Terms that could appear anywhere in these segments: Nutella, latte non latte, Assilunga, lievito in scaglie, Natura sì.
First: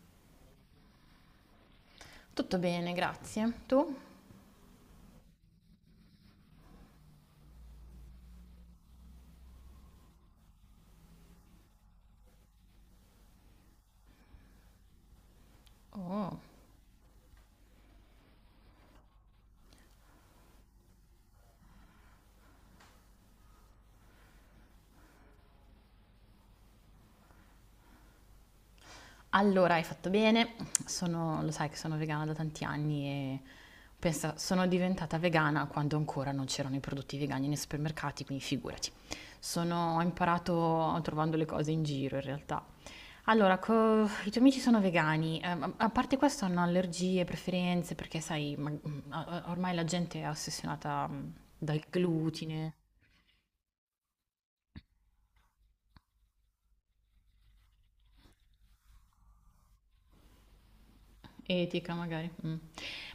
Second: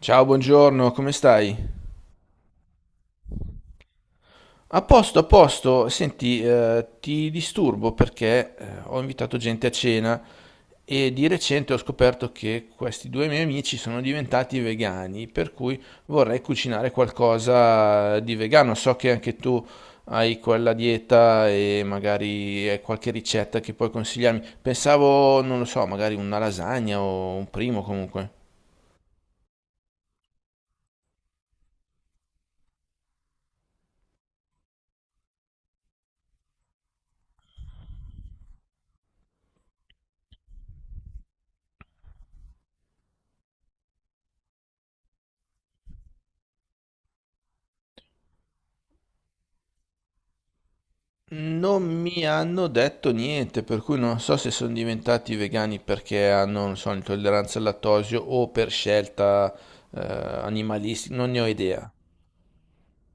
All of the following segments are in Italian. Ciao, buongiorno, come stai? Tutto bene, grazie. Tu? A posto, a posto. Senti, ti disturbo perché ho invitato gente a cena e di recente ho scoperto che questi due miei amici sono diventati vegani, per cui Oh. vorrei cucinare qualcosa di vegano. So che anche tu hai quella dieta e magari hai qualche ricetta che puoi consigliarmi. Pensavo, non lo so, magari una lasagna o un primo comunque. Allora, hai fatto bene. Lo sai che sono vegana da tanti anni e pensa, sono diventata vegana quando ancora non c'erano i prodotti vegani nei supermercati, quindi figurati. Ho imparato trovando le cose in giro in realtà. Allora, i tuoi amici sono vegani, a parte questo hanno allergie, preferenze, perché sai, ormai la gente è ossessionata Non dal mi hanno glutine, detto niente, per cui non so se sono diventati vegani perché hanno, non so, intolleranza al lattosio o per scelta animalistica, non ne ho idea. etica magari. Mm.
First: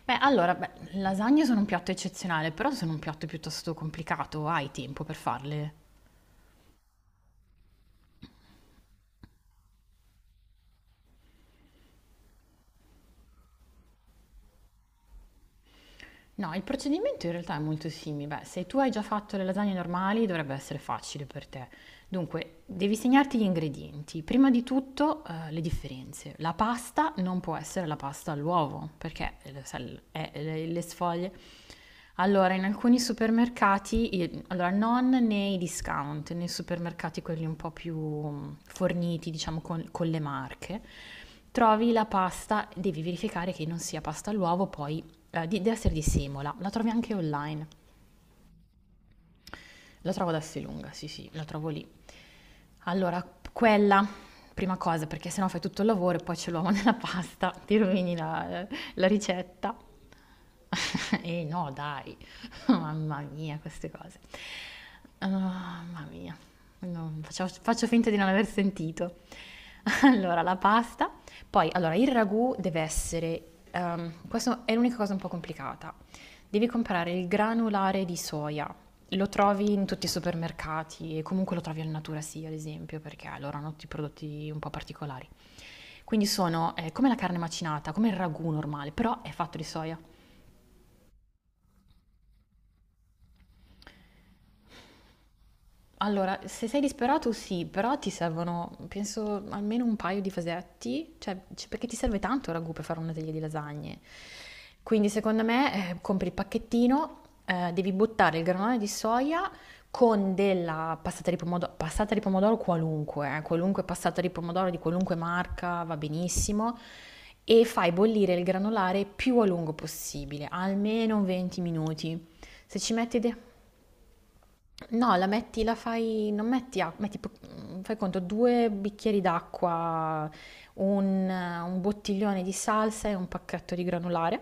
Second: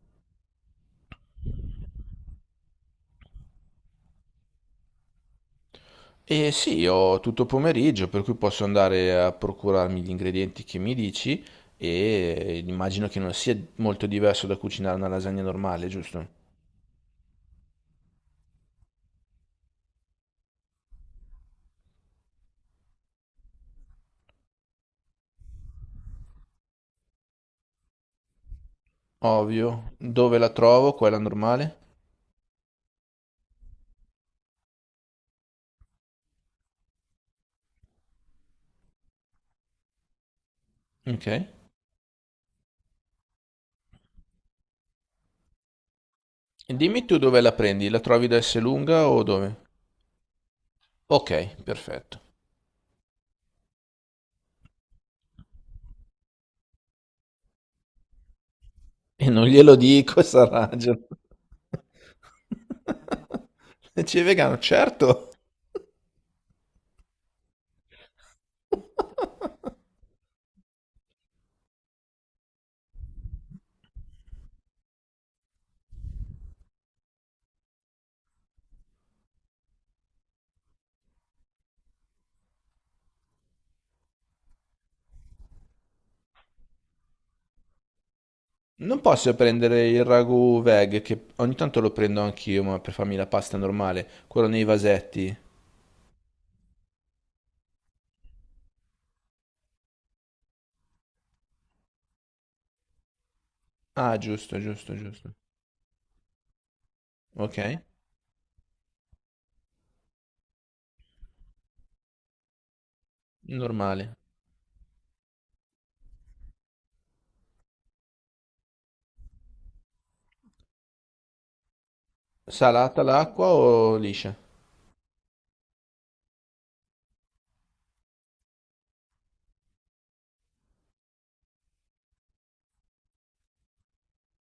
Beh, lasagne sono un piatto eccezionale, però sono un piatto piuttosto complicato, hai tempo per farle? E sì, ho tutto pomeriggio, per cui posso andare a procurarmi gli ingredienti che mi dici e immagino che non sia molto diverso da cucinare una lasagna normale, giusto? No, il procedimento in realtà è molto simile. Beh, se tu hai già fatto le lasagne normali, dovrebbe essere facile per te. Dunque, devi segnarti gli ingredienti. Prima di tutto, le differenze. La pasta non può essere la pasta all'uovo, perché lo Ovvio. sai, Dove la le trovo? Quella sfoglie. normale? Allora, in alcuni supermercati, allora non nei discount, nei supermercati quelli un po' più forniti, diciamo, con le marche, Ok. trovi la pasta, devi verificare che non sia pasta all'uovo, poi deve essere di Simola, la trovi Dimmi anche tu dove la online, prendi, la trovi da Esselunga o dove? la trovo ad Assilunga, sì sì, la Ok, trovo lì. perfetto. Allora, quella, prima cosa, perché sennò fai tutto il lavoro e poi c'è l'uomo nella pasta, ti rovini la E non glielo ricetta. dico, Sarajevo. E no, dai, mamma mia, queste cose. Dice vegano, Ah, certo. mamma mia, faccio finta di non aver sentito. Allora, la pasta, poi allora, il ragù deve essere, questo è l'unica cosa un po' complicata, devi comprare il granulare di soia. Lo trovi in tutti i supermercati e comunque lo trovi al Natura sì, ad esempio, perché loro hanno tutti i prodotti un po' particolari. Quindi sono come la carne macinata, come il ragù normale, Non però è posso fatto di prendere soia. il ragù veg, che ogni tanto lo prendo anch'io, ma per farmi la pasta normale, quello nei vasetti. Allora, se sei disperato sì, però ti servono, penso, almeno un paio di fasetti, cioè, perché ti serve tanto il ragù per fare una teglia di lasagne. Ah, giusto, giusto, Quindi giusto. secondo me compri il pacchettino, Ok, devi buttare il granulone di soia con della passata di pomodoro qualunque, qualunque normale. passata di pomodoro di qualunque marca va benissimo, e fai bollire il granulare più a lungo possibile, almeno 20 minuti. Se ci Salata metti... l'acqua o liscia? No, la metti, la fai, non metti acqua, fai conto, due bicchieri d'acqua, un bottiglione di salsa e un pacchetto di granulare,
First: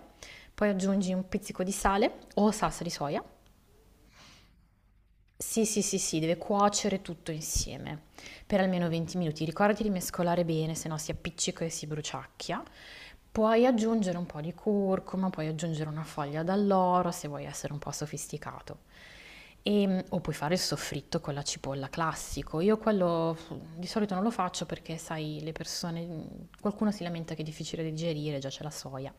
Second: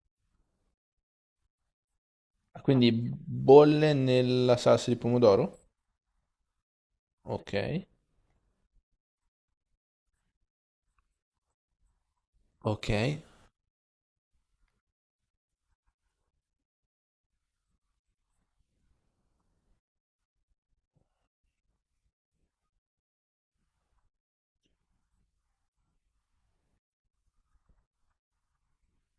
poi aggiungi un pizzico di sale o salsa di Quindi soia, bolle nella salsa di pomodoro? Sì, sì, deve cuocere tutto Ok, insieme per almeno 20 minuti. Ricordati di mescolare bene, se no si appiccica e si bruciacchia. ok. Puoi aggiungere un po' di curcuma, puoi aggiungere una foglia d'alloro se vuoi essere un po' sofisticato. O puoi fare il soffritto con la cipolla classico. Io quello di solito non lo faccio perché, sai, le persone, qualcuno si lamenta che è difficile da digerire, già c'è la soia.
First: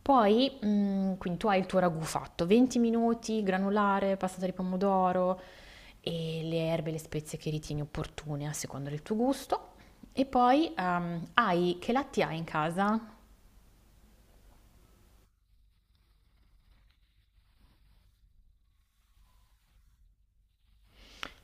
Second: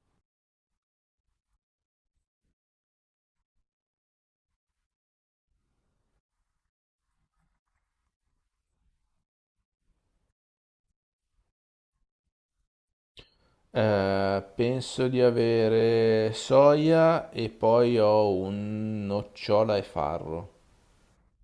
Poi, quindi tu hai il tuo ragù fatto, 20 minuti, granulare, passata di pomodoro e le erbe e le spezie che ritieni opportune a seconda del tuo gusto. E poi, hai che latte hai in casa? Penso di avere soia e poi ho un nocciola e farro.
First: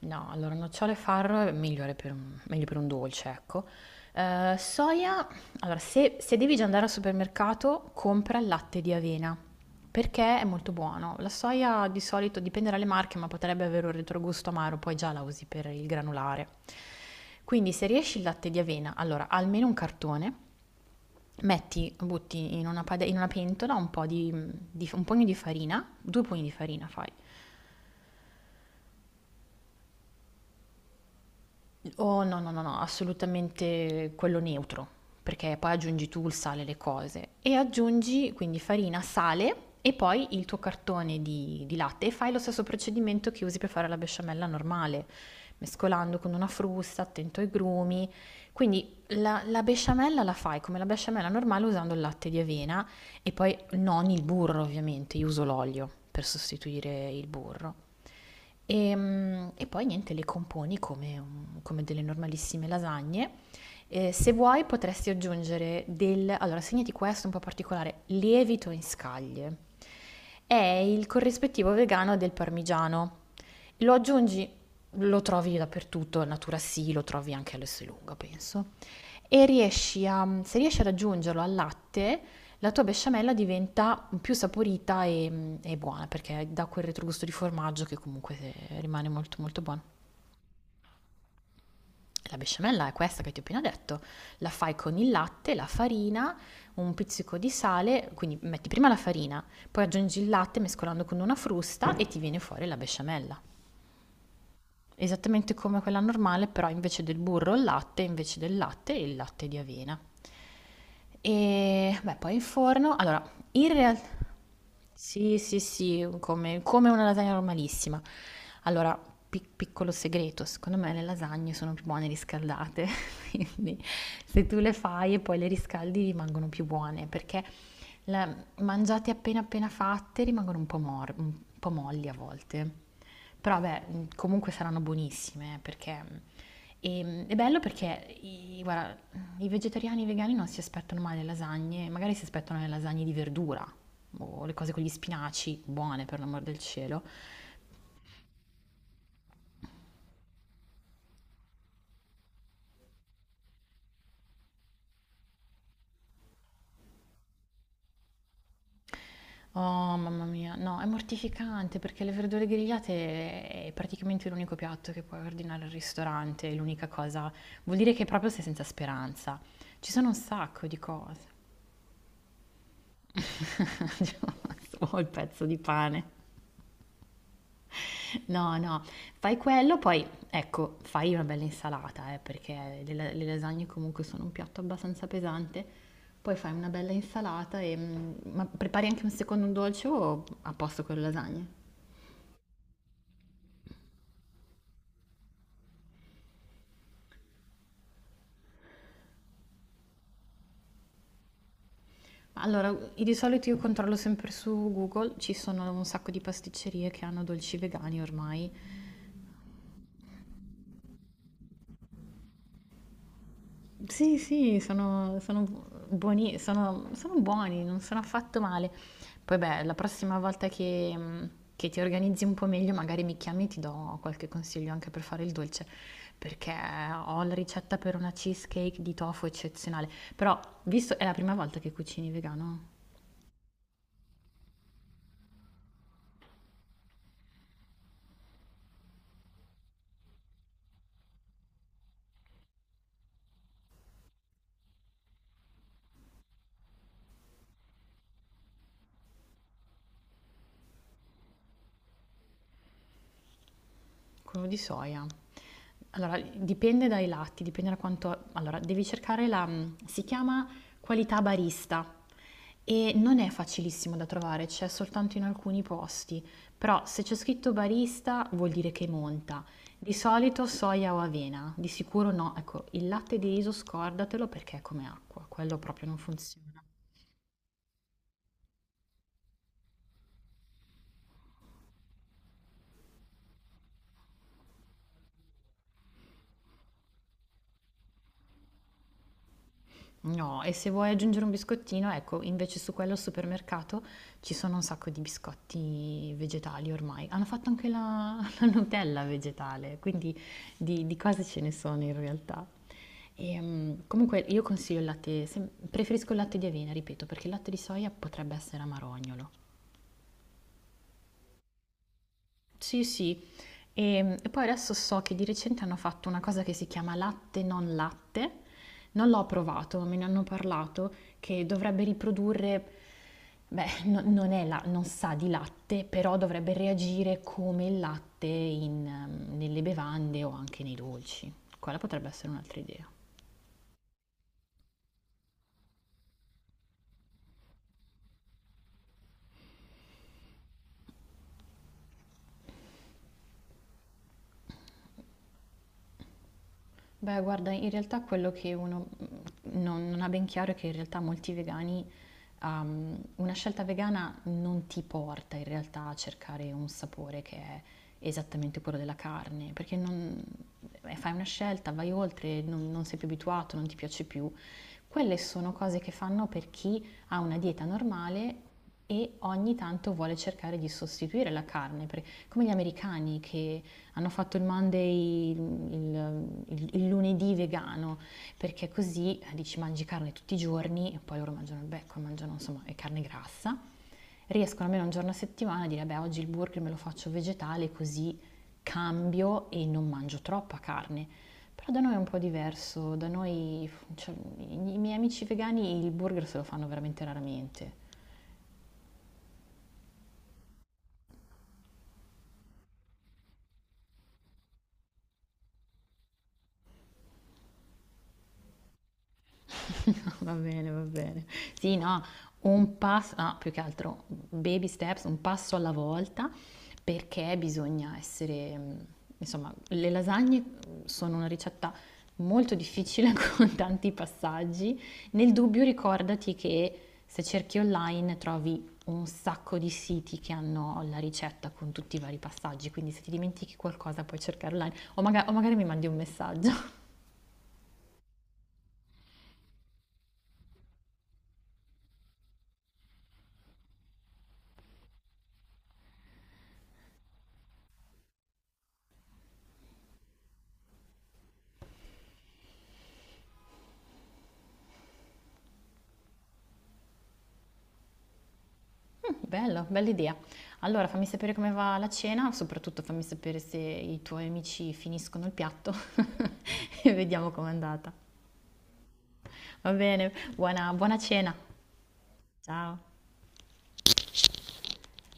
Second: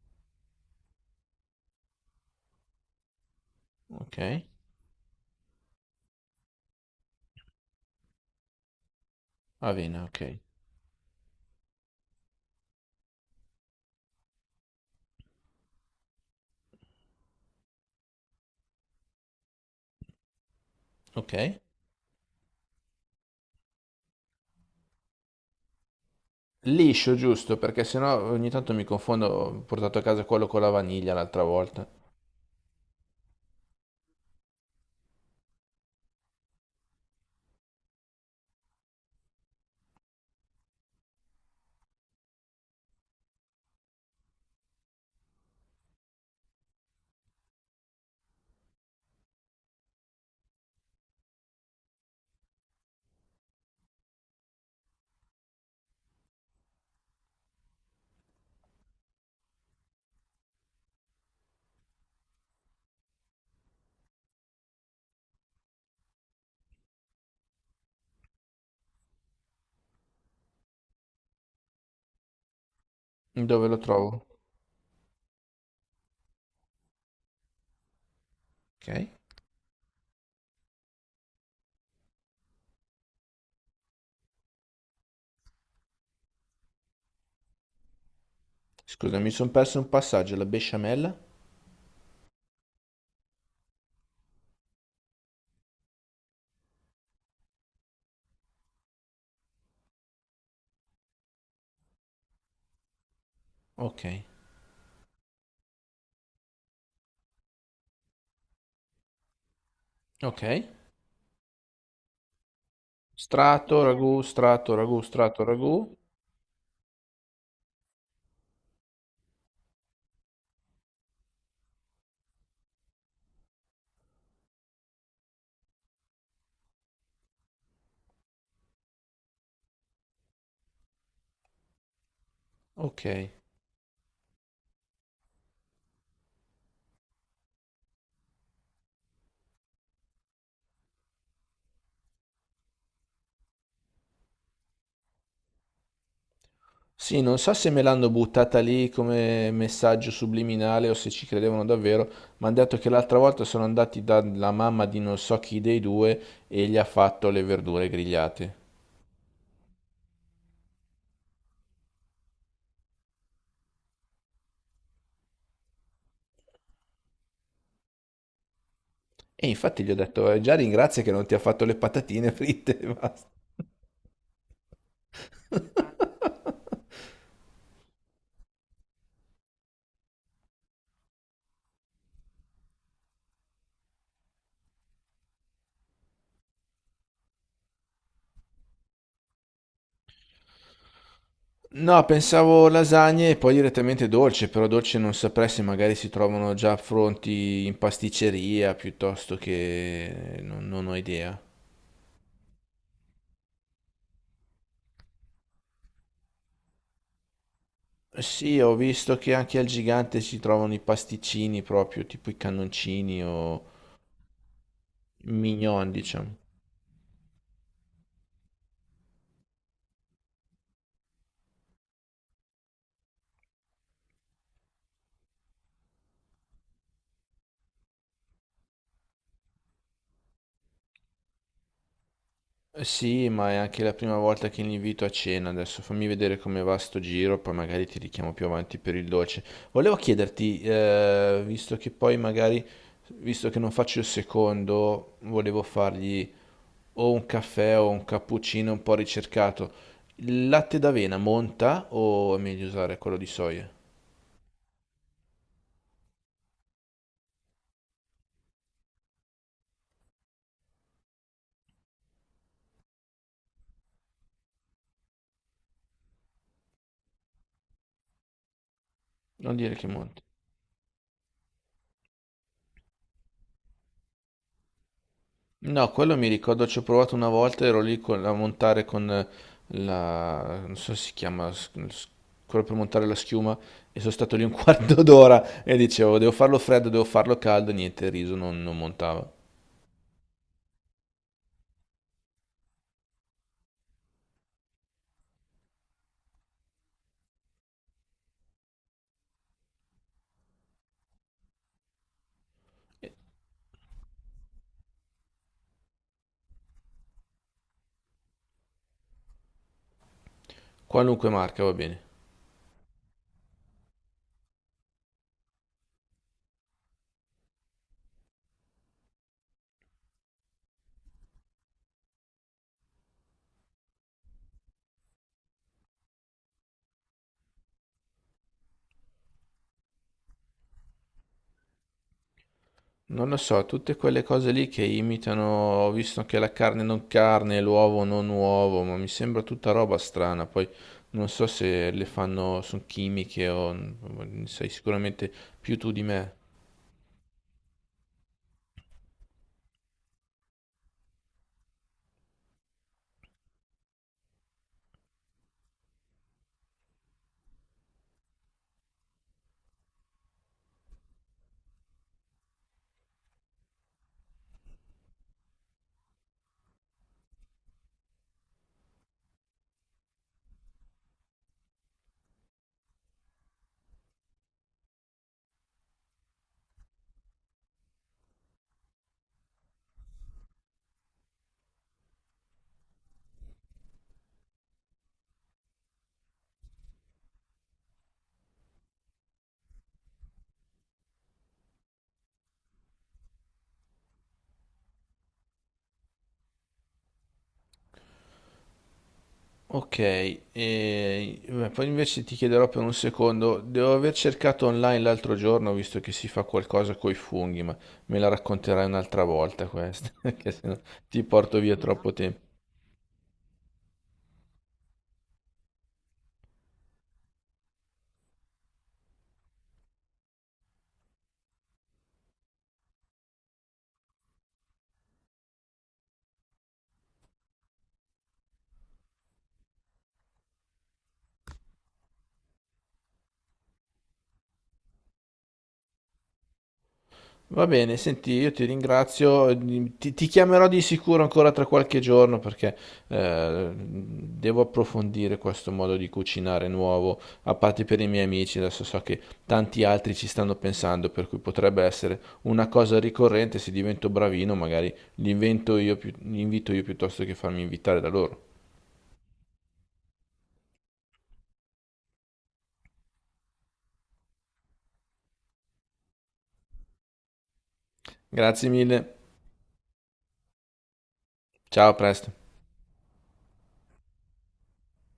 No, allora nocciole e farro è migliore per meglio per un dolce, ecco. Ok? Soia, allora se devi già andare al supermercato, compra il latte di avena, Avena, ok. perché è molto buono. La soia di solito dipende dalle marche, ma potrebbe avere un retrogusto amaro, poi già la usi per il granulare. Quindi se riesci il latte di avena, allora almeno un cartone, Ok. metti, butti in una, in una pentola un po' di un pugno di farina, due pugni di farina fai. Liscio, giusto, perché sennò ogni tanto mi confondo. Ho portato a casa quello con la vaniglia l'altra volta. Oh no, no, no, no, assolutamente quello neutro, perché poi aggiungi tu il sale alle cose e aggiungi quindi farina, sale e poi il tuo cartone di latte e fai lo stesso procedimento che usi per fare la besciamella normale, mescolando con una frusta, attento ai grumi. Quindi la besciamella la fai come la besciamella normale usando il latte di avena e poi non il burro ovviamente, io uso l'olio per sostituire il burro. E e poi niente, le componi come come delle normalissime lasagne. Se vuoi potresti aggiungere del... Allora, segnati questo un po' particolare, lievito in scaglie. È il corrispettivo vegano del parmigiano. Dove lo Lo trovo? aggiungi, lo trovi dappertutto, Natura sì, lo trovi anche all'Esselunga, penso. Ok. E se riesci ad aggiungerlo al latte, la tua besciamella diventa più saporita e buona perché dà quel retrogusto di formaggio che comunque rimane Scusa, mi molto sono molto perso buono. un passaggio, la besciamella? La besciamella è questa che ti ho appena detto, la fai con il latte, la farina, un pizzico di sale, quindi metti prima la farina, poi aggiungi il latte mescolando con una frusta e ti viene fuori la besciamella. Ok. Esattamente come quella normale, però invece del burro il latte, invece del latte il latte di avena. Ok. E beh, poi in forno, allora, in Strato, realtà ragù, strato, ragù, sì, strato, sì, ragù. sì, come, come una lasagna normalissima. Allora, piccolo segreto, secondo me le lasagne sono più buone riscaldate, quindi se tu le fai e poi le riscaldi rimangono più buone, perché la- mangiati appena appena fatte rimangono un po', un po' molli a volte. Ok. Però vabbè, comunque saranno buonissime perché è bello perché guarda, i vegetariani e i vegani non si aspettano mai le lasagne, magari si aspettano le lasagne di verdura o le cose con gli spinaci, buone per l'amor del cielo. Sì, non so se me l'hanno buttata lì come messaggio subliminale o se ci credevano davvero, ma hanno detto che l'altra volta sono andati dalla mamma di non so chi dei due e gli ha fatto le verdure grigliate. Oh, mamma mia, no, è mortificante perché le verdure grigliate è praticamente l'unico piatto che puoi ordinare al ristorante, è l'unica cosa. Vuol dire che proprio sei senza speranza. E infatti gli Ci ho sono un detto, già sacco di ringrazia che non ti cose. ha fatto le patatine fritte e basta." Ho il pezzo di pane. No, no, fai quello, poi ecco, fai una bella insalata, perché le lasagne comunque sono un piatto abbastanza pesante. Poi fai una bella insalata e ma prepari anche un secondo dolce o a posto con le lasagne? No, pensavo lasagne e poi direttamente dolce, però dolce non saprei se magari si trovano già pronti in pasticceria piuttosto che... non, non ho idea. Allora, di solito io controllo sempre su Google, ci sono un sacco di pasticcerie che hanno dolci vegani ormai. Sì, ho visto che anche al gigante si trovano i pasticcini proprio, tipo i cannoncini o Sì, sì, i sono mignon, diciamo. buoni, sono buoni, non sono affatto male. Poi beh, la prossima volta che ti organizzi un po' meglio, magari mi chiami e ti do qualche consiglio anche per fare il dolce, perché ho la ricetta per una cheesecake di tofu eccezionale. Però, visto è la prima volta che cucini vegano? Sì, ma è anche la prima volta che li invito a cena. Adesso fammi vedere come va sto giro, poi magari ti richiamo più avanti per il dolce. Volevo chiederti, visto che poi magari, visto che non faccio il secondo, volevo fargli o un caffè o un cappuccino un po' ricercato. Il latte d'avena monta o è meglio usare quello di soia? Quello di soia. Allora, dipende dai latti, dipende da quanto... Allora, devi cercare la... si chiama qualità barista e non è facilissimo da trovare, c'è soltanto in alcuni posti, però se c'è scritto barista vuol dire che monta. Non dire che Di monta. solito soia o avena, di sicuro no. Ecco, il latte di riso scordatelo perché è come acqua, quello proprio No, non quello mi funziona. ricordo, ci ho provato una volta, ero lì a montare con la... non so se si chiama, quello per montare la schiuma, e sono stato lì un quarto d'ora e dicevo, devo farlo freddo, devo farlo caldo, niente, il riso non montava. No, e se vuoi aggiungere un biscottino, ecco, invece su quello al supermercato ci sono un sacco di biscotti vegetali ormai. Hanno fatto anche la Nutella vegetale, quindi di cose ce ne sono in realtà. E comunque io consiglio il latte, preferisco il latte di avena, ripeto, perché il latte di soia potrebbe essere amarognolo. Qualunque marca va bene. Sì, sì. E poi adesso so che di recente hanno fatto una cosa che si chiama latte. Non l'ho provato, ma me ne hanno parlato che dovrebbe riprodurre, beh, non è non sa di latte, però dovrebbe reagire come il latte in, nelle bevande o anche nei dolci. Quella potrebbe essere un'altra idea. Non lo so, tutte quelle cose lì che imitano, ho visto anche la carne non carne, l'uovo non uovo, ma mi sembra tutta roba strana, poi non so se le fanno, sono chimiche o sai sicuramente più tu di me. Beh, guarda, in realtà quello che uno non ha ben chiaro è che in realtà molti vegani, una scelta vegana non ti porta in realtà a cercare un sapore che è esattamente quello della carne, perché fai una scelta, vai oltre, non sei più abituato, non ti piace più. Quelle sono cose che fanno per chi ha una dieta normale e ogni tanto vuole cercare di sostituire la carne, come gli americani che hanno fatto il Monday, il lunedì vegano, perché così dici mangi carne tutti i giorni, e poi loro mangiano il becco, mangiano insomma e carne grassa. Riescono almeno un giorno a settimana a dire, beh, oggi il burger me lo faccio vegetale, così cambio e non mangio troppa carne. Però da noi è un po' diverso, da noi, cioè, i miei amici vegani il burger se lo fanno veramente raramente. Ok, e beh, poi invece ti chiederò per un secondo, devo aver cercato online l'altro giorno, visto che si fa qualcosa coi funghi, ma me la racconterai un'altra volta questa, No, va che se bene, no va ti bene. porto via Sì, no, troppo tempo. un passo, no, più che altro baby steps, un passo alla volta, perché bisogna essere, insomma, le lasagne sono una ricetta molto difficile con tanti passaggi. Nel dubbio ricordati che se cerchi online trovi un sacco di siti che hanno la ricetta con tutti i vari passaggi, quindi se ti dimentichi qualcosa puoi cercare online o magari mi mandi un messaggio. Va bene, senti, io ti ringrazio, ti chiamerò di sicuro ancora tra qualche giorno perché devo approfondire questo modo di cucinare nuovo, a parte per i miei amici, adesso so che tanti altri ci stanno pensando, per cui potrebbe essere una cosa ricorrente, se divento bravino magari li invento io, li invito io piuttosto che farmi invitare da loro. Bello, bella idea. Allora fammi sapere come va la cena, soprattutto fammi sapere se i tuoi amici finiscono il piatto e vediamo com'è andata. Grazie mille, Va bene, buona cena. ciao, a presto. Ciao.